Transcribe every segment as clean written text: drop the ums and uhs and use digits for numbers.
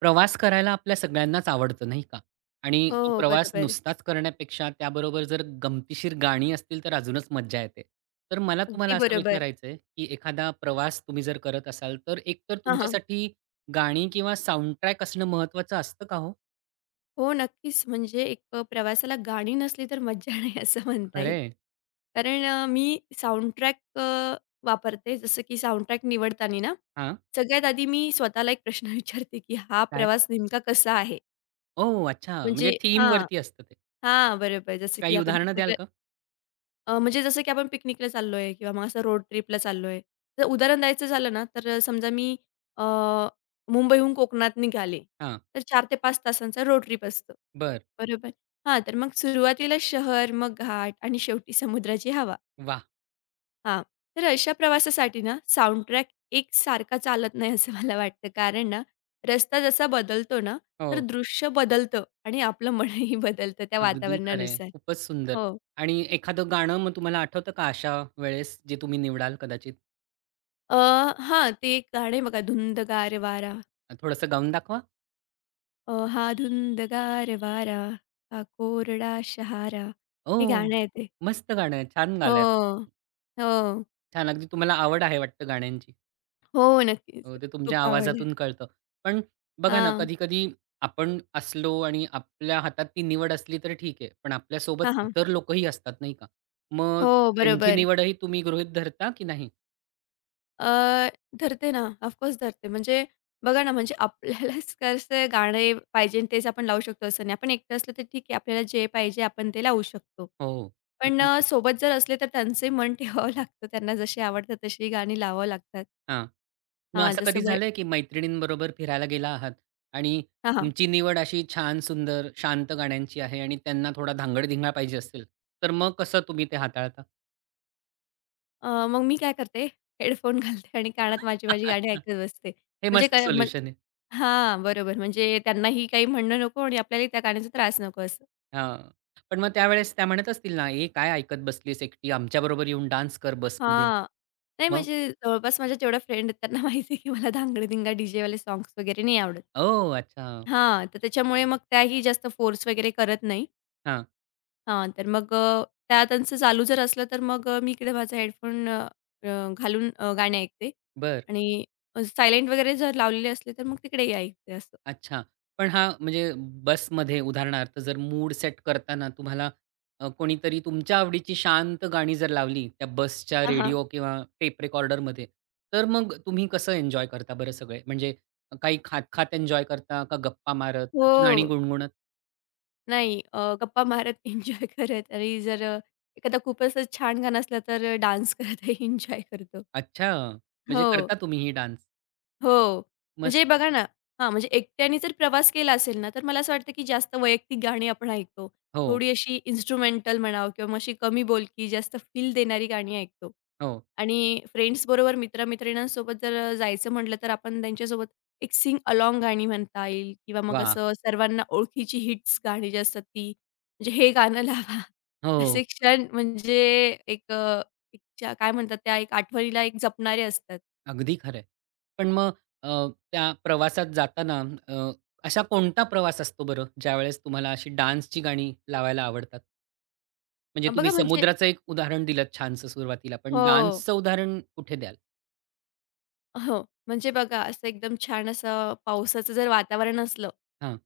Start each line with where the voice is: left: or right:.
right: प्रवास करायला आपल्या सगळ्यांनाच आवडतं, नाही का? आणि तो
left: हो,
right: प्रवास
left: बरोबर.
right: नुसताच करण्यापेक्षा त्याबरोबर जर गमतीशीर गाणी असतील, तर अजूनच मज्जा येते. तर मला तुम्हाला
left: अगदी
right: असं
left: बरोबर.
right: विचारायचं आहे, की एखादा प्रवास तुम्ही जर करत असाल, तर एकतर
left: हां, हां.
right: तुमच्यासाठी गाणी किंवा साउंडट्रॅक असणं महत्त्वाचं असतं का हो?
left: हो, नक्कीच. म्हणजे एक प्रवासाला गाणी नसली तर मज्जा नाही असं म्हणता येईल.
right: खरं
left: कारण मी साउंडट्रॅक वापरते. जसं की साउंडट्रॅक निवडताना ना,
right: हां,
left: सगळ्यात आधी मी स्वतःला एक प्रश्न विचारते, की हा
right: काय?
left: प्रवास नेमका कसा आहे?
right: ओह! अच्छा, म्हणजे
left: म्हणजे हां,
right: थीमवरती असतं ते.
left: हां, बरोबर. जसं की
right: काही
left: आपण
right: उदाहरणं द्याल
left: पिकनिकला
right: का?
left: म्हणजे जसं की आपण पिकनिकला चाललोय किंवा मग असं रोड ट्रिपला चाललोय. तर उदाहरण द्यायचं झालं ना, तर समजा मी अ, मुंबईहून कोकणात निघाले,
right: हां,
left: तर 4 ते 5 तासांचा रोड ट्रिप असतो.
right: बरं.
left: बरोबर? हां, तर मग सुरुवातीला शहर, मग घाट आणि शेवटी समुद्राची हवा.
right: वाह!
left: हां, तर अशा प्रवासासाठी ना साउंडट्रॅक एकसारखा चालत नाही असं मला वाटतं. कारण ना, रस्ता जसा बदलतो ना, तर
right: हो,
left: दृश्य बदलतं आणि आपलं मनही बदलतं त्या
right: अगदी खरं
left: वातावरणानुसार.
right: खूपच सुंदर.
left: हो.
right: आणि एखादं गाणं मग तुम्हाला आठवतं का अशा वेळेस, जे तुम्ही निवडाल कदाचित?
left: अ, हां, ते एक गाणं आहे बघा, धुंदगार वारा.
right: थोडंसं गाऊन दाखवा.
left: हा धुंदगार वारा, हा कोरडा शहारा.
right: ओ
left: हे गाणं आहे ते.
right: मस्त गाणं आहे. छान
left: हो,
right: गायलात.
left: हो,
right: छान अगदी तुम्हाला आवड आहे वाटतं गाण्यांची.
left: हो, नक्कीच.
right: ते
left: खूप
right: तुमच्या
left: आवडलं.
right: आवाजातून कळतं. पण बघा ना,
left: हां,
right: कधी-कधी आपण असलो आणि आपल्या हातात ती निवड असली तर ठीक आहे. पण आपल्यासोबत
left: हां, हां.
right: इतर लोकही असतात नाही का? मग
left: हो,
right: त्यांची
left: बरोबर.
right: निवडही तुम्ही गृहीत धरता की नाही?
left: अ, धरते ना, ऑफ धरते. म्हणजे बघा ना, म्हणजे आपल्यालाच कसं गाणे पाहिजे आणि तेच आपण लावू शकतो असं नाही. आपण एकटं असलं तर ठीक आहे, आपल्याला जे पाहिजे आपण ते लावू शकतो.
right: हो,
left: पण
right: अगदी खरं.
left: सोबत जर असले तर त्यांचे मन ठेवावं लागतं. त्यांना जशी आवडतात तशी गाणी लावावं लागतात.
right: हां. मग
left: हां,
right: असं कधी
left: जसं वय
right: झालंय की मैत्रिणींबरोबर फिरायला गेला आहात आणि
left: हां, हां.
right: तुमची निवड अशी छान, सुंदर, शांत गाण्यांची आहे आणि त्यांना थोडा धांगड-धिंगा पाहिजे असेल, तर मग कसं तुम्ही ते हाताळता?
left: मग मी काय करते हेडफोन घालते आणि कानात माझी माझी गाणी
right: अच्छा.
left: ऐकत बसते.
right: हे
left: म्हणजे
right: मस्त
left: काय म
right: सोल्युशन आहे.
left: हां, बरोबर. म्हणजे त्यांनाही काही म्हणणं नको आणि आपल्यालाही त्या गाण्याचा त्रास नको असं.
right: हां. पण मग त्यावेळेस त्या म्हणत असतील ना, "ए, काय ऐकत बसलीस एकटी? आमच्याबरोबर येऊन डान्स कर बसमध्ये."
left: हां. नाही
right: मग?
left: म्हणजे जवळपास माझ्या जेवढ्या फ्रेंड आहेत त्यांना माहिती आहे की मला धांगडधिंगा, डीजेवाले सॉन्ग्स वगैरे नाही आवडत.
right: ओह! अच्छा.
left: हां, तर त्याच्यामुळे मग त्याही जास्त फोर्स वगैरे करत नाही.
right: हां.
left: हां, तर मग त्या त्यांचं चालू जर असलं, तर मग मी इकडे माझा हेडफोन अ, अ, घालून गाणे ऐकते
right: बरं.
left: आणि सायलेंट वगैरे जर लावलेले असले, तर मग तिकडेही ऐकते असं.
right: अच्छा. पण हा म्हणजे बसमध्ये उदाहरणार्थ जर मूड सेट करताना तुम्हाला कोणीतरी तुमच्या आवडीची शांत गाणी जर लावली त्या बसच्या
left: हां, हां.
right: रेडिओ किंवा टेप रेकॉर्डरमध्ये, तर मग तुम्ही कसं एन्जॉय करता बरं सगळे? म्हणजे काही खात-खात एन्जॉय करता का गप्पा मारत, का ती गाणी
left: हो.
right: गुणगुणत?
left: नाही गप्पा मारत एन्जॉय करत आणि जर एखादा खूपच छान गाणं असलं, तर डान्स करतही एन्जॉय करतो.
right: अच्छा. म्हणजे
left: हो.
right: करता तुम्ही ही डान्स.
left: हो.
right: मस्त.
left: म्हणजे बघा ना हां, म्हणजे एकट्याने जर प्रवास केला असेल ना, तर मला असं वाटतं की जास्त वैयक्तिक गाणी आपण ऐकतो.
right: हो,
left: थोडी अशी इन्स्ट्रुमेंटल म्हणावं किंवा मग अशी कमी बोलकी, जास्त फील देणारी गाणी ऐकतो.
right: हो.
left: आणि फ्रेंड्सबरोबर, मित्र-मैत्रिणींसोबत जर जायचं म्हटलं, तर आपण त्यांच्यासोबत एक सिंग अलाँग गाणी म्हणता येईल किंवा मग
right: वाह!
left: असं सर्वांना ओळखीची हिट्स गाणी जी असतात ती, म्हणजे हे गाणं लावा.
right: हो.
left: असे क्षण म्हणजे एक एक काय म्हणतात त्या एक आठवणीला एक जपणारे असतात.
right: अगदी खरं आहे. पण मग अ, त्या प्रवासात जाताना अ, असा कोणता प्रवास असतो बरं, ज्यावेळेस तुम्हाला अशी डान्सची गाणी लावायला आवडतात? म्हणजे तुम्ही
left: बघा म्हणजे
right: समुद्राचं एक उदाहरण दिलंत छानसं सुरुवातीला, पण
left: हो.
right: डान्सचं उदाहरण कुठे द्याल?
left: हो. म्हणजे बघा असं एकदम छान असं पावसाचं जर वातावरण असलं,
right: हां.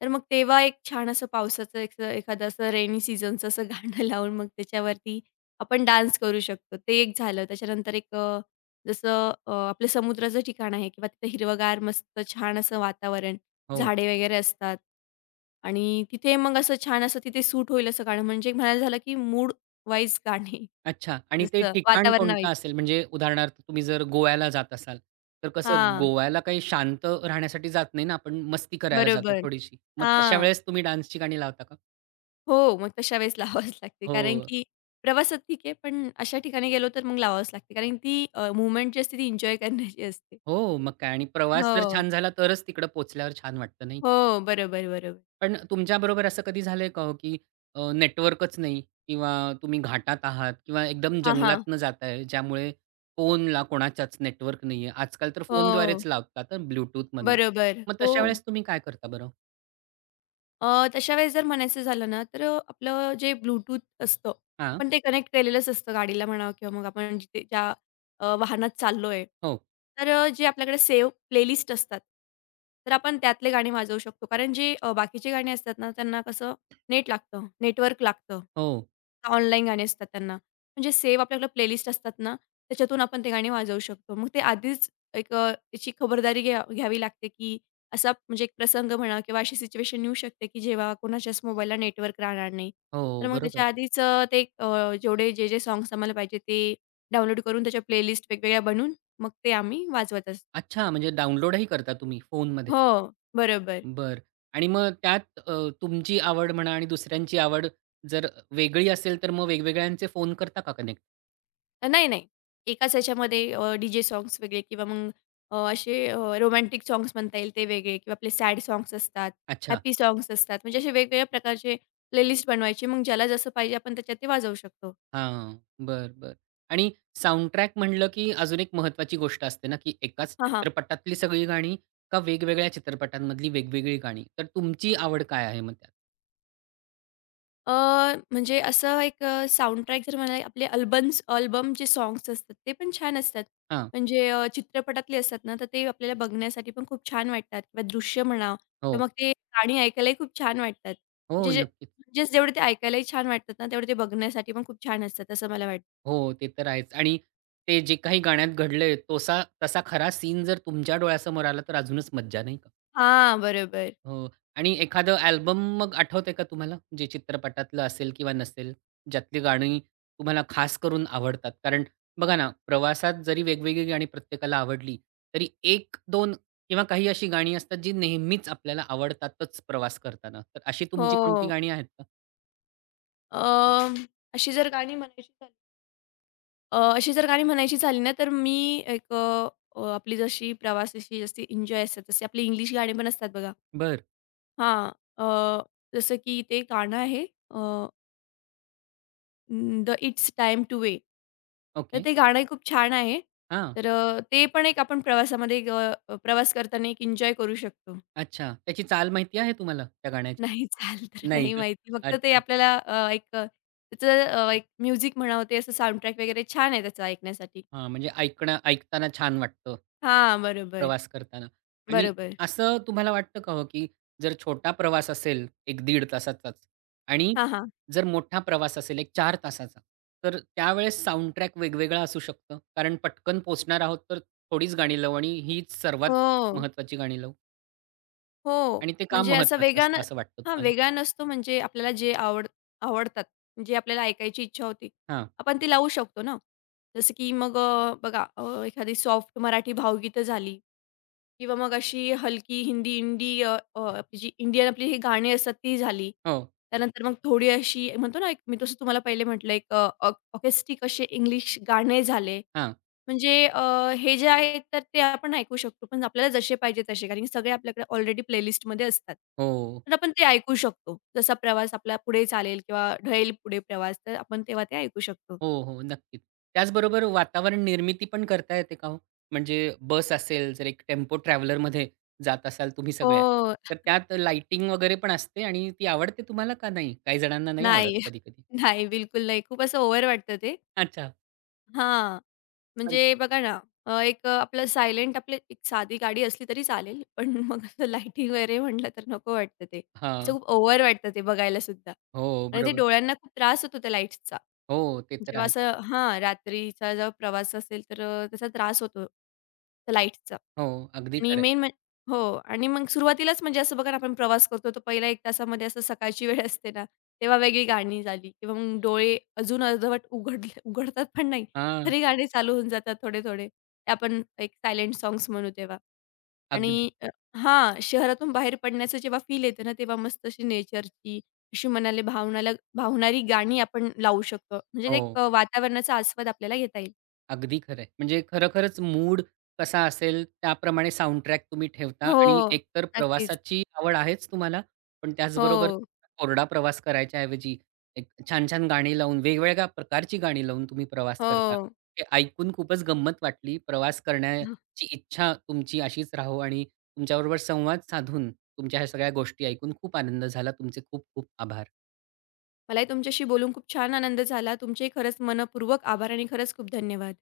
left: तर मग तेव्हा एक छान असं पावसाचं एक एखादं असं रेनी सीझनचं असं गाणं लावून मग त्याच्यावरती आपण डान्स करू शकतो. ते एक झालं. त्याच्यानंतर एक जसं आपलं समुद्राचं ठिकाण आहे किंवा तिथं हिरवंगार मस्त छान असं वातावरण,
right: हो.
left: झाडे वगैरे असतात आणि तिथे मग असं छान असं तिथे सूट होईल असं गाणं म्हणजे एक म्हणायला झालं, की मूड वाईज गाणे.
right: अच्छा. आणि ते
left: जसं
right: ठिकाण कोणतं
left: वातावरणावाईज.
right: असेल? म्हणजे उदाहरणार्थ तुम्ही जर गोव्याला जात असाल, तर कसं
left: हां.
right: गोव्याला काही शांत राहण्यासाठी जात नाही ना आपण, मस्ती करायला जातो
left: बरोबर.
right: थोडीशी. मग तशा
left: हां.
right: वेळेस तुम्ही डान्सची गाणी लावता का?
left: हो, मग तशा वेळेस लावावीच लागते. कारण
right: हो.
left: की प्रवासात ठीक आहे, पण अशा ठिकाणी गेलो तर मग लावावीच लागते. कारण ती मूव्हमेंट जी असते ती एन्जॉय करण्याची असते.
right: हो, मग काय आणि प्रवास जर
left: हो.
right: छान झाला तरच तिकडं पोहोचल्यावर छान वाटतं, नाही?
left: हो, बरोबर, बरोबर.
right: पण तुमच्याबरोबर असं कधी झालंय का हो, की नेटवर्कच नाही किंवा तुम्ही घाटात आहात किंवा एकदम
left: हां, हां.
right: जंगलातनं जाताय, ज्यामुळे फोनला कोणाच्याच नेटवर्क नाहीये. आजकाल तर
left: हो,
right: फोनद्वारेच लावतात हं, ब्लूटूथमधनं.
left: बरोबर.
right: मग
left: हो.
right: तशा वेळेस तुम्ही काय करता बरं?
left: तशा वेळेस जर म्हणायचं झालं ना, तर आपलं जे Bluetooth असतं,
right: हां.
left: आपण ते कनेक्ट केलेलंच असतं गाडीला म्हणा किंवा मग आपण जिथे ज्या वाहनात चाललोय.
right: हो,
left: तर जे आपल्याकडे सेव्ह प्लेलिस्ट असतात, तर आपण त्यातले गाणे वाजवू शकतो. कारण जे बाकीचे गाणे असतात ना, त्यांना कसं नेट लागतं, नेटवर्क लागतं.
right: हो,
left: ऑनलाईन गाणी असतात त्यांना. म्हणजे सेव्ह आपल्याकडे प्लेलिस्ट असतात ना, त्याच्यातून आपण ते गाणे वाजवू शकतो. मग ते आधीच एक त्याची खबरदारी घ्यावी लागते, की असा म्हणजे एक प्रसंग म्हणा किंवा अशी सिच्युएशन येऊ शकते, की जेव्हा कोणाच्याच मोबाईलला नेटवर्क राहणार नाही. तर
right: हो,
left: मग
right: बरोबर.
left: त्याच्या आधीच ते जेवढे जे सॉन्ग्स आम्हाला पाहिजे ते डाउनलोड करून त्याच्या प्लेलिस्ट वेगवेगळ्या बनवून मग ते आम्ही वाजवत असतो.
right: अच्छा, म्हणजे डाउनलोडही करता तुम्ही फोनमध्ये?
left: हो, बरोबर.
right: बरं. आणि मग त्यात तुमची आवड म्हणा आणि दुसऱ्यांची आवड जर वेगळी असेल, तर मग वेगवेगळ्यांचे फोन करता का कनेक्ट?
left: नाही, नाही. एकाच ह्याच्यामध्ये डी वेगळे किंवा मग असे रोमॅन्टिक सॉन्ग्स म्हणता येईल ते वेगळे किंवा आपले सॅड सॉन्ग्स असतात,
right: अच्छा.
left: हॅपी सॉन्ग्स असतात. म्हणजे असे वेगवेगळ्या प्रकारचे प्लेलिस्ट बनवायची. मग ज्याला जसं पाहिजे आपण त्याच्यात ते वाजवू शकतो.
right: हां. बर बर आणि साउंडट्रॅक म्हणलं की अजून एक महत्वाची गोष्ट असते ना, की एकाच
left: हां, हां.
right: चित्रपटातली सगळी गाणी का वेगवेगळ्या चित्रपटांमधली वेगवेगळी गाणी? तर तुमची आवड काय आहे मग त्यात?
left: अ, म्हणजे असं एक साउंडट्रॅक जर म्हणाले आपले अल्बम्स अल्बमचे साँग्स असतात ते पण छान असतात.
right: हां.
left: म्हणजे चित्रपटातले असतात ना, तर ते आपल्याला बघण्यासाठी पण खूप छान वाटतात किंवा दृश्य म्हणा
right: हो.
left: किंवा मग ते गाणी ऐकायलाही खूप छान वाटतात.
right: हो,
left: म्हणजे जे
right: नक्कीच.
left: म्हणजेच जेवढे ते ऐकायलाही छान वाटतात ना, तेवढे ते बघण्यासाठी पण खूप छान असतात असं मला वाटतं.
right: हो, ते तर आहेच. आणि ते जे काही गाण्यात घडलंय तोसा तसा खरा सीन जर तुमच्या डोळ्यासमोर आला, तर अजूनच मज्जा, नाही का?
left: हां, बरोबर.
right: हो. आणि एखादं अल्बम मग आठवतंय का तुम्हाला? जे चित्रपटातलं असेल किंवा नसेल, ज्यातली गाणी तुम्हाला खास करून आवडतात? कारण बघा ना, प्रवासात जरी वेगवेगळी गाणी प्रत्येकाला आवडली, तरी एक दोन किंवा काही अशी गाणी असतात, जी नेहमीच आपल्याला आवडतातच प्रवास करताना. तर अशी तुमची कोणती
left: हो.
right: गाणी आहेत का?
left: अ, अशी जर गाणी म्हणायची झाली अ, अशी जर गाणी म्हणायची झाली ना, तर मी एक आपली जशी प्रवासाची जशी एन्जॉय असतात, तशी आपली इंग्लिश गाणी पण असतात बघा.
right: बरं.
left: हां. अ, जसं की ते गाणं आहे uh, the it's time to way. तर
right: ओके.
left: ते गाणंही खूप छान आहे.
right: हां.
left: तर ते पण एक आपण प्रवासामध्ये एक प्रवास करताना एक एन्जॉय करू शकतो.
right: अच्छा. त्याची चाल माहिती आहे तुम्हाला त्या गाण्याची?
left: नाही चाल तर
right: नाही
left: नाही
right: का?
left: माहिती. फक्त ते
right: अच्छा.
left: आपल्याला एक त्याचं एक म्युझिक म्हणावं ते असं साउंडट्रॅक वगैरे छान आहे त्याचा ऐकण्यासाठी.
right: हां, म्हणजे ऐकणं ऐकताना छान वाटतं,
left: हां, बरोबर.
right: प्रवास करताना. आणि
left: बरोबर.
right: असं तुम्हाला वाटतं का हो, की जर छोटा प्रवास असेल एक 15 तासाचाच आणि
left: हां, हां.
right: जर मोठा प्रवास असेल एक 4 तासाचा, तर त्यावेळेस साउंडट्रॅक वेगवेगळा असू शकतं? कारण पटकन पोहोचणार आहोत, तर थोडीच गाणी लावू आणि हीच सर्वात
left: हो.
right: महत्त्वाची गाणी लावू
left: हो.
right: आणि ते का
left: म्हणजे असा
right: महत्त्वाचं
left: वेगानं
right: असतं असं वाटतं
left: हां,
right: तुम्हाला?
left: वेगानं नसतो म्हणजे आपल्याला जे आवडतात, जे आपल्याला ऐकायची इच्छा होती,
right: हां.
left: आपण ती लावू शकतो ना. जसं की मग बघा एखादी सॉफ्ट मराठी भावगीतं झाली किंवा मग अशी हलकी हिंदी, इंडी अ, अ, आपली जी इंडियन आपली ही गाणी असतात ती झाली.
right: हो.
left: त्यानंतर मग थोडी अशी म्हणतो ना, एक मी तसं तुम्हाला पहिले म्हटलं एक ऑकेस्टिक असे इंग्लिश गाणे झाले.
right: हां.
left: म्हणजे हे जे आहे तर ते आपण ऐकू शकतो. पण आपल्याला जसे पाहिजे तसे, कारण की सगळे आपल्याकडे ऑलरेडी प्लेलिस्टमध्ये असतात.
right: हो.
left: तर आपण ते ऐकू शकतो. जसा प्रवास आपला पुढे चालेल किंवा ढळेल पुढे प्रवास, तर आपण तेव्हा ते ऐकू शकतो.
right: हो, हो. नक्कीच. त्याचबरोबर वातावरण निर्मिती पण करता येते का हो? म्हणजे बस असेल, जर एक टेम्पो ट्रॅव्हलरमध्ये जात असाल तुम्ही सगळे,
left: हो.
right: तर त्यात लाइटिंग वगैरे पण असते आणि ती आवडते तुम्हाला का नाही? काही जणांना नाही आवडत
left: नाही.
right: कधी-कधी.
left: नाही, बिलकुल नाही. खूप असं ओव्हर वाटतं ते.
right: अच्छा.
left: हां.
right: पण
left: म्हणजे बघा ना, एक आपलं सायलेंट आपली एक साधी गाडी असली तरी चालेल. पण मग असं लाइटिंग वगैरे म्हटलं तर नको वाटतं ते. असं
right: हां.
left: खूप ओव्हर वाटतं ते बघायला सुद्धा
right: हो,
left: आणि ते
right: बरोबर.
left: डोळ्यांना खूप त्रास होतो त्या लाईट्सचा.
right: हो, ते तर
left: जेव्हा
right: आहेत.
left: असं हां, रात्रीचा जेव्हा प्रवास असेल तर त्याचा त्रास होतो, लाईटचा
right: हो, अगदी
left: आणि
right: खरं
left: मेन
right: आहे.
left: म्हण हो आणि मग सुरुवातीलाच म्हणजे असं बघा ना, आपण प्रवास करतो तो पहिल्या एक तासामध्ये असं सकाळची वेळ असते ना, तेव्हा वेगळी गाणी झाली किंवा मग डोळे अजून अर्धवट उघडतात पण नाही, तरी गाणी चालू होऊन जातात थोडे-थोडे. ते आपण एक सायलेंट सॉन्ग्स म्हणू तेव्हा. आणि
right: अगदी.
left: हां, शहरातून बाहेर पडण्याचं जेव्हा फील येतं ना, तेव्हा मस्त अशी नेचरची, अशी मनाला भावनाला भावणारी गाणी आपण लावू शकतो. म्हणजे ते एक
right: हो.
left: वातावरणाचा आस्वाद आपल्याला घेता येईल.
right: अगदी खरं आहे. म्हणजे खरोखरच मूड कसा असेल त्याप्रमाणे साउंडट्रॅक तुम्ही ठेवता
left: हो,
right: आणि एकतर
left: नक्कीच.
right: प्रवासाची आवड आहेच तुम्हाला, पण त्याचबरोबर
left: हो,
right: कोरडा प्रवास करायच्या ऐवजी एक छान-छान गाणी लावून, वेगवेगळ्या प्रकारची गाणी लावून तुम्ही प्रवास करता.
left: हो.
right: हे ऐकून खूपच गंमत वाटली. प्रवास करण्याची इच्छा तुमची अशीच राहो आणि तुमच्याबरोबर संवाद साधून तुमच्या ह्या सगळ्या गोष्टी ऐकून खूप आनंद झाला. तुमचे खूप खूप आभार.
left: मलाही तुमच्याशी बोलून खूप छान आनंद झाला. तुमचेही खरंच मनःपूर्वक आभार आणि खरंच खूप धन्यवाद.